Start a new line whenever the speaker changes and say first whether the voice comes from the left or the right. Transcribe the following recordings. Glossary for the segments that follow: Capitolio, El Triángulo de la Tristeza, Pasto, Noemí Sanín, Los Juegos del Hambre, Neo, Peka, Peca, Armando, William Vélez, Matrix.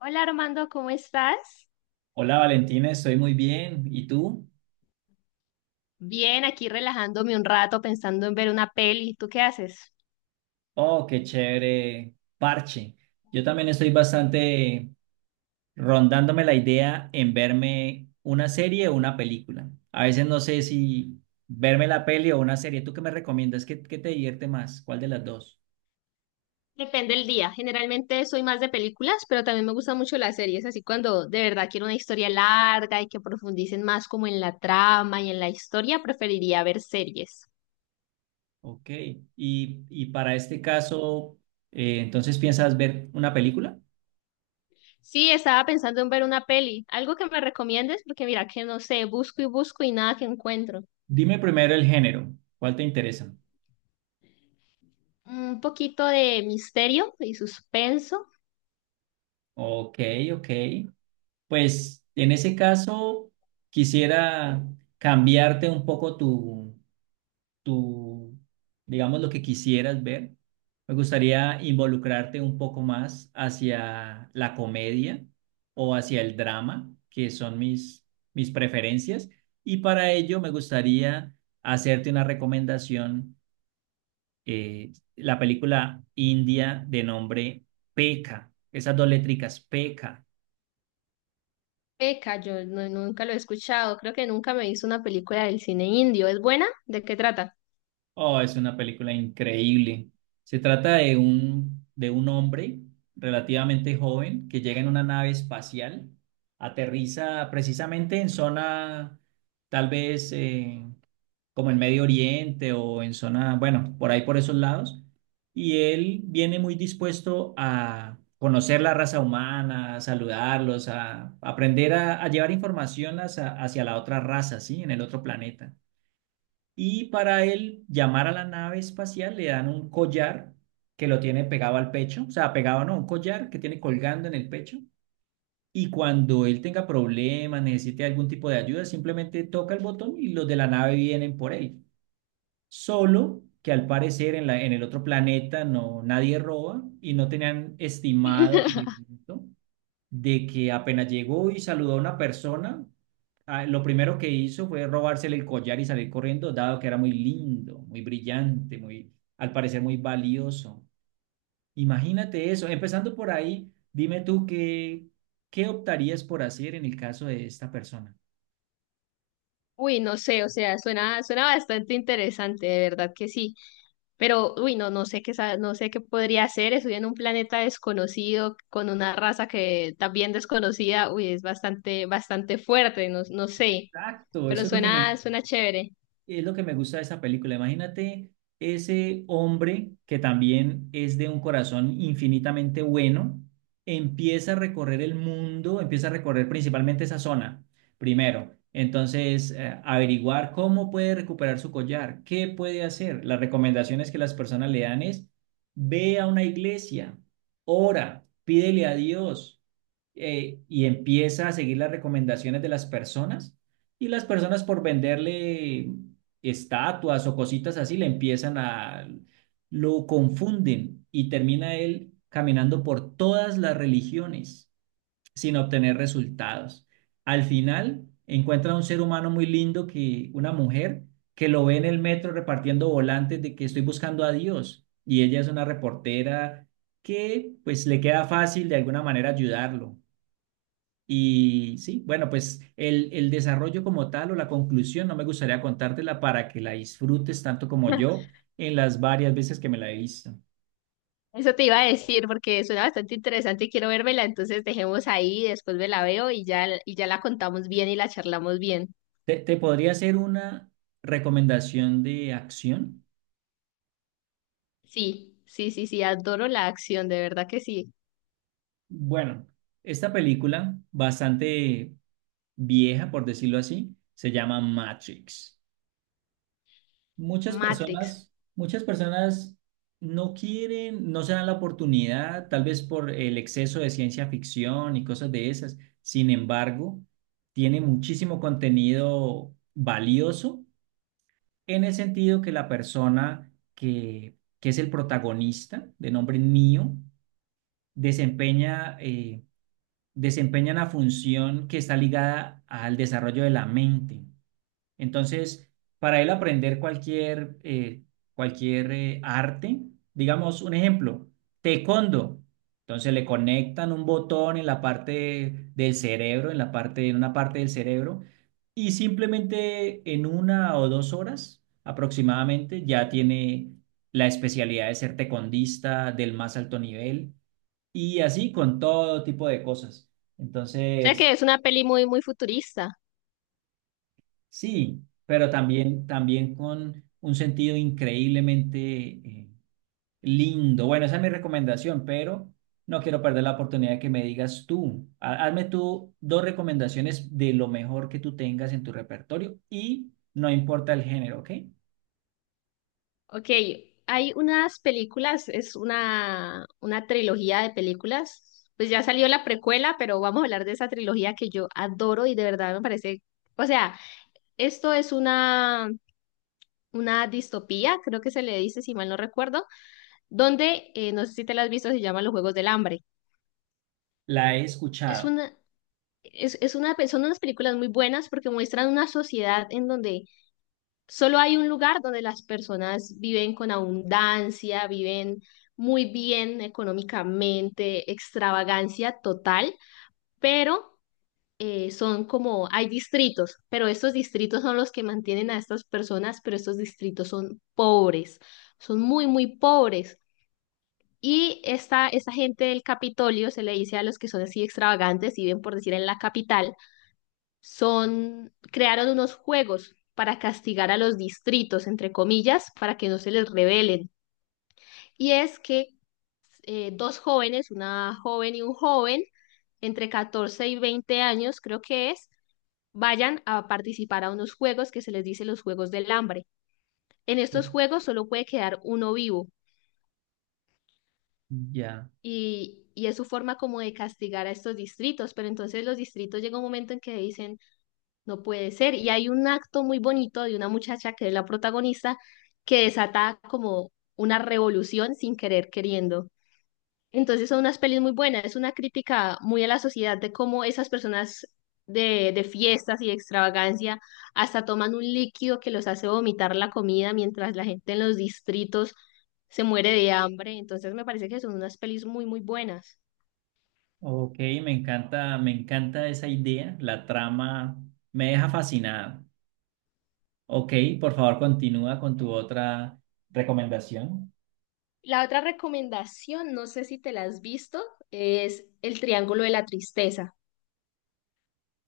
left: Hola Armando, ¿cómo estás?
right: Hola Valentina, estoy muy bien. ¿Y tú?
left: Bien, aquí relajándome un rato pensando en ver una peli. ¿Tú qué haces?
right: Oh, qué chévere parche. Yo también estoy bastante rondándome la idea en verme una serie o una película. A veces no sé si verme la peli o una serie. ¿Tú qué me recomiendas? ¿Qué te divierte más? ¿Cuál de las dos?
left: Depende del día. Generalmente soy más de películas, pero también me gustan mucho las series, así cuando de verdad quiero una historia larga y que profundicen más como en la trama y en la historia, preferiría ver series.
right: Ok. Y para este caso, ¿entonces piensas ver una película?
left: Sí, estaba pensando en ver una peli. ¿Algo que me recomiendes? Porque mira que no sé, busco y busco y nada que encuentro.
right: Dime primero el género. ¿Cuál te interesa?
left: Un poquito de misterio y suspenso.
right: Ok, ok. Pues en ese caso, quisiera cambiarte un poco tu, digamos, lo que quisieras ver. Me gustaría involucrarte un poco más hacia la comedia o hacia el drama, que son mis preferencias. Y para ello me gustaría hacerte una recomendación, la película india de nombre Peka, esas dos letricas, Peka.
left: Peca, yo no- nunca lo he escuchado. Creo que nunca me hizo una película del cine indio. ¿Es buena? ¿De qué trata?
right: Oh, es una película increíble. Se trata de un hombre relativamente joven que llega en una nave espacial, aterriza precisamente en zona, tal vez como en Medio Oriente o en zona, bueno, por ahí por esos lados. Y él viene muy dispuesto a conocer la raza humana, a saludarlos, a aprender a llevar información hacia la otra raza, ¿sí? En el otro planeta. Y para él llamar a la nave espacial le dan un collar que lo tiene pegado al pecho, o sea, pegado no, un collar que tiene colgando en el pecho. Y cuando él tenga problemas, necesite algún tipo de ayuda, simplemente toca el botón y los de la nave vienen por él. Solo que al parecer en el otro planeta no, nadie roba y no tenían estimado el evento de que apenas llegó y saludó a una persona, ah, lo primero que hizo fue robársele el collar y salir corriendo, dado que era muy lindo, muy brillante, muy, al parecer muy valioso. Imagínate eso. Empezando por ahí, dime tú qué optarías por hacer en el caso de esta persona.
left: Uy, no sé, o sea, suena bastante interesante, de verdad que sí. Pero, uy, no, no sé qué podría hacer. Estoy en un planeta desconocido con una raza que también desconocida. Uy, es bastante fuerte, no, no sé.
right: Exacto,
left: Pero
right: eso es lo que me,
left: suena chévere.
right: es lo que me gusta de esa película. Imagínate ese hombre que también es de un corazón infinitamente bueno, empieza a recorrer el mundo, empieza a recorrer principalmente esa zona, primero. Entonces, averiguar cómo puede recuperar su collar, qué puede hacer. Las recomendaciones que las personas le dan es, ve a una iglesia, ora, pídele a Dios, y empieza a seguir las recomendaciones de las personas. Y las personas por venderle estatuas o cositas así, lo confunden y termina él caminando por todas las religiones sin obtener resultados. Al final encuentra a un ser humano muy lindo que, una mujer, que lo ve en el metro repartiendo volantes de que estoy buscando a Dios y ella es una reportera que pues le queda fácil de alguna manera ayudarlo. Y sí, bueno, pues el desarrollo como tal o la conclusión no me gustaría contártela para que la disfrutes tanto como yo en las varias veces que me la he visto.
left: Eso te iba a decir porque suena bastante interesante y quiero vérmela, entonces dejemos ahí, después me la veo y ya la contamos bien y la charlamos bien.
right: ¿Te podría hacer una recomendación de acción?
left: Sí, sí, sí, sí, adoro la acción, de verdad que sí.
right: Bueno, esta película, bastante vieja, por decirlo así, se llama Matrix.
left: Matrix.
right: Muchas personas no quieren, no se dan la oportunidad, tal vez por el exceso de ciencia ficción y cosas de esas. Sin embargo, tiene muchísimo contenido valioso en el sentido que que es el protagonista, de nombre Neo, desempeña, eh, desempeña una función que está ligada al desarrollo de la mente. Entonces, para él aprender cualquier arte, digamos un ejemplo, taekwondo. Entonces le conectan un botón en la parte del cerebro, en una parte del cerebro, y simplemente en una o dos horas aproximadamente ya tiene la especialidad de ser taekwondista del más alto nivel y así con todo tipo de cosas.
left: O sea
right: Entonces,
left: que es una peli muy futurista.
right: sí, pero también con un sentido increíblemente lindo. Bueno, esa es mi recomendación, pero no quiero perder la oportunidad de que me digas tú. Hazme tú dos recomendaciones de lo mejor que tú tengas en tu repertorio y no importa el género, ¿ok?
left: Ok, hay unas películas, es una trilogía de películas. Pues ya salió la precuela, pero vamos a hablar de esa trilogía que yo adoro y de verdad me parece, o sea, esto es una distopía, creo que se le dice, si mal no recuerdo, donde, no sé si te las has visto, se llaman Los Juegos del Hambre.
right: La he
left: Es
right: escuchado.
left: una, es una, son unas películas muy buenas porque muestran una sociedad en donde solo hay un lugar donde las personas viven con abundancia, viven muy bien económicamente, extravagancia total, pero son como, hay distritos, pero estos distritos son los que mantienen a estas personas, pero estos distritos son pobres, son muy pobres. Y esta gente del Capitolio, se le dice a los que son así extravagantes, y viven por decir en la capital, son, crearon unos juegos para castigar a los distritos, entre comillas, para que no se les rebelen. Y es que dos jóvenes, una joven y un joven, entre 14 y 20 años, creo que es, vayan a participar a unos juegos que se les dice los Juegos del Hambre. En estos juegos solo puede quedar uno vivo.
right: Ya,
left: Y es su forma como de castigar a estos distritos, pero entonces los distritos llega un momento en que dicen, no puede ser. Y hay un acto muy bonito de una muchacha que es la protagonista que desata como una revolución sin querer queriendo. Entonces son unas pelis muy buenas, es una crítica muy a la sociedad de cómo esas personas de fiestas y de extravagancia hasta toman un líquido que los hace vomitar la comida mientras la gente en los distritos se muere de hambre. Entonces me parece que son unas pelis muy buenas.
right: ok, me encanta esa idea, la trama me deja fascinado. Ok, por favor, continúa con tu otra recomendación.
left: La otra recomendación, no sé si te la has visto, es El Triángulo de la Tristeza.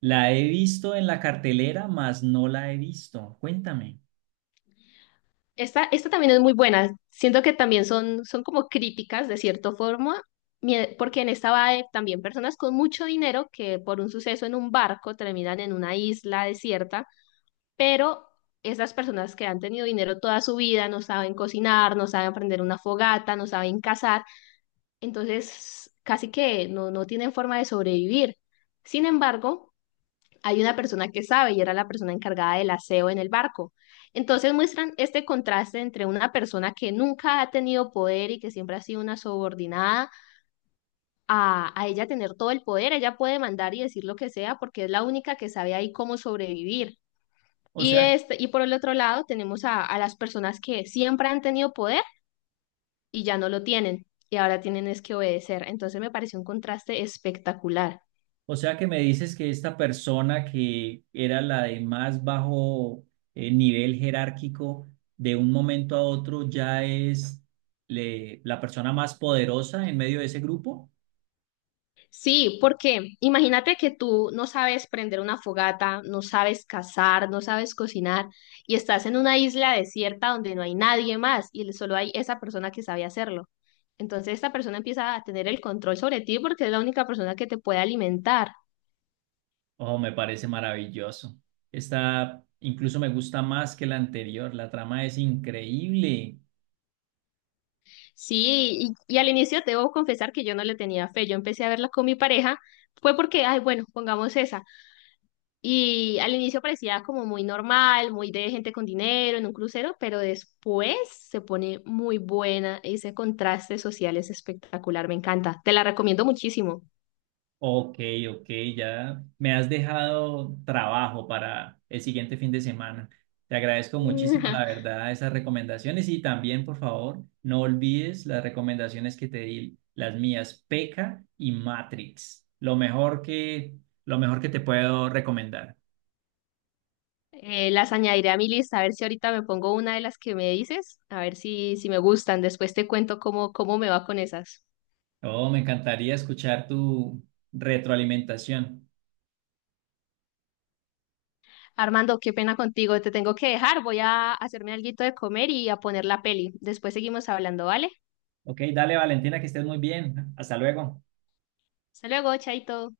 right: La he visto en la cartelera, mas no la he visto. Cuéntame.
left: Esta también es muy buena. Siento que también son, son como críticas de cierta forma, porque en esta va también personas con mucho dinero que por un suceso en un barco terminan en una isla desierta, pero esas personas que han tenido dinero toda su vida no saben cocinar, no saben prender una fogata, no saben cazar, entonces casi que no, no tienen forma de sobrevivir. Sin embargo, hay una persona que sabe y era la persona encargada del aseo en el barco. Entonces muestran este contraste entre una persona que nunca ha tenido poder y que siempre ha sido una subordinada a ella tener todo el poder. Ella puede mandar y decir lo que sea porque es la única que sabe ahí cómo sobrevivir.
right: O
left: Y,
right: sea,
left: este, y por el otro lado tenemos a las personas que siempre han tenido poder y ya no lo tienen y ahora tienen es que obedecer. Entonces me pareció un contraste espectacular.
right: o sea que me dices que esta persona que era la de más bajo, nivel jerárquico, de un momento a otro ya es la persona más poderosa en medio de ese grupo.
left: Sí, porque imagínate que tú no sabes prender una fogata, no sabes cazar, no sabes cocinar y estás en una isla desierta donde no hay nadie más y solo hay esa persona que sabe hacerlo. Entonces esta persona empieza a tener el control sobre ti porque es la única persona que te puede alimentar.
right: Oh, me parece maravilloso. Esta incluso me gusta más que la anterior. La trama es increíble.
left: Sí, y al inicio te debo confesar que yo no le tenía fe. Yo empecé a verla con mi pareja, fue porque, ay, bueno, pongamos esa. Y al inicio parecía como muy normal, muy de gente con dinero en un crucero, pero después se pone muy buena. Ese contraste social es espectacular, me encanta. Te la recomiendo muchísimo.
right: Ok, ok, ya me has dejado trabajo para el siguiente fin de semana. Te agradezco muchísimo, la verdad, esas recomendaciones y también, por favor, no olvides las recomendaciones que te di, las mías, P.E.K.K.A. y Matrix, lo mejor que te puedo recomendar.
left: Las añadiré a mi lista, a ver si ahorita me pongo una de las que me dices, a ver si, si me gustan. Después te cuento cómo me va con esas.
right: Oh, me encantaría escuchar tu retroalimentación.
left: Armando, qué pena contigo, te tengo que dejar. Voy a hacerme alguito de comer y a poner la peli. Después seguimos hablando, ¿vale?
right: Ok, dale, Valentina, que estés muy bien. Hasta luego.
left: Hasta luego, chaito.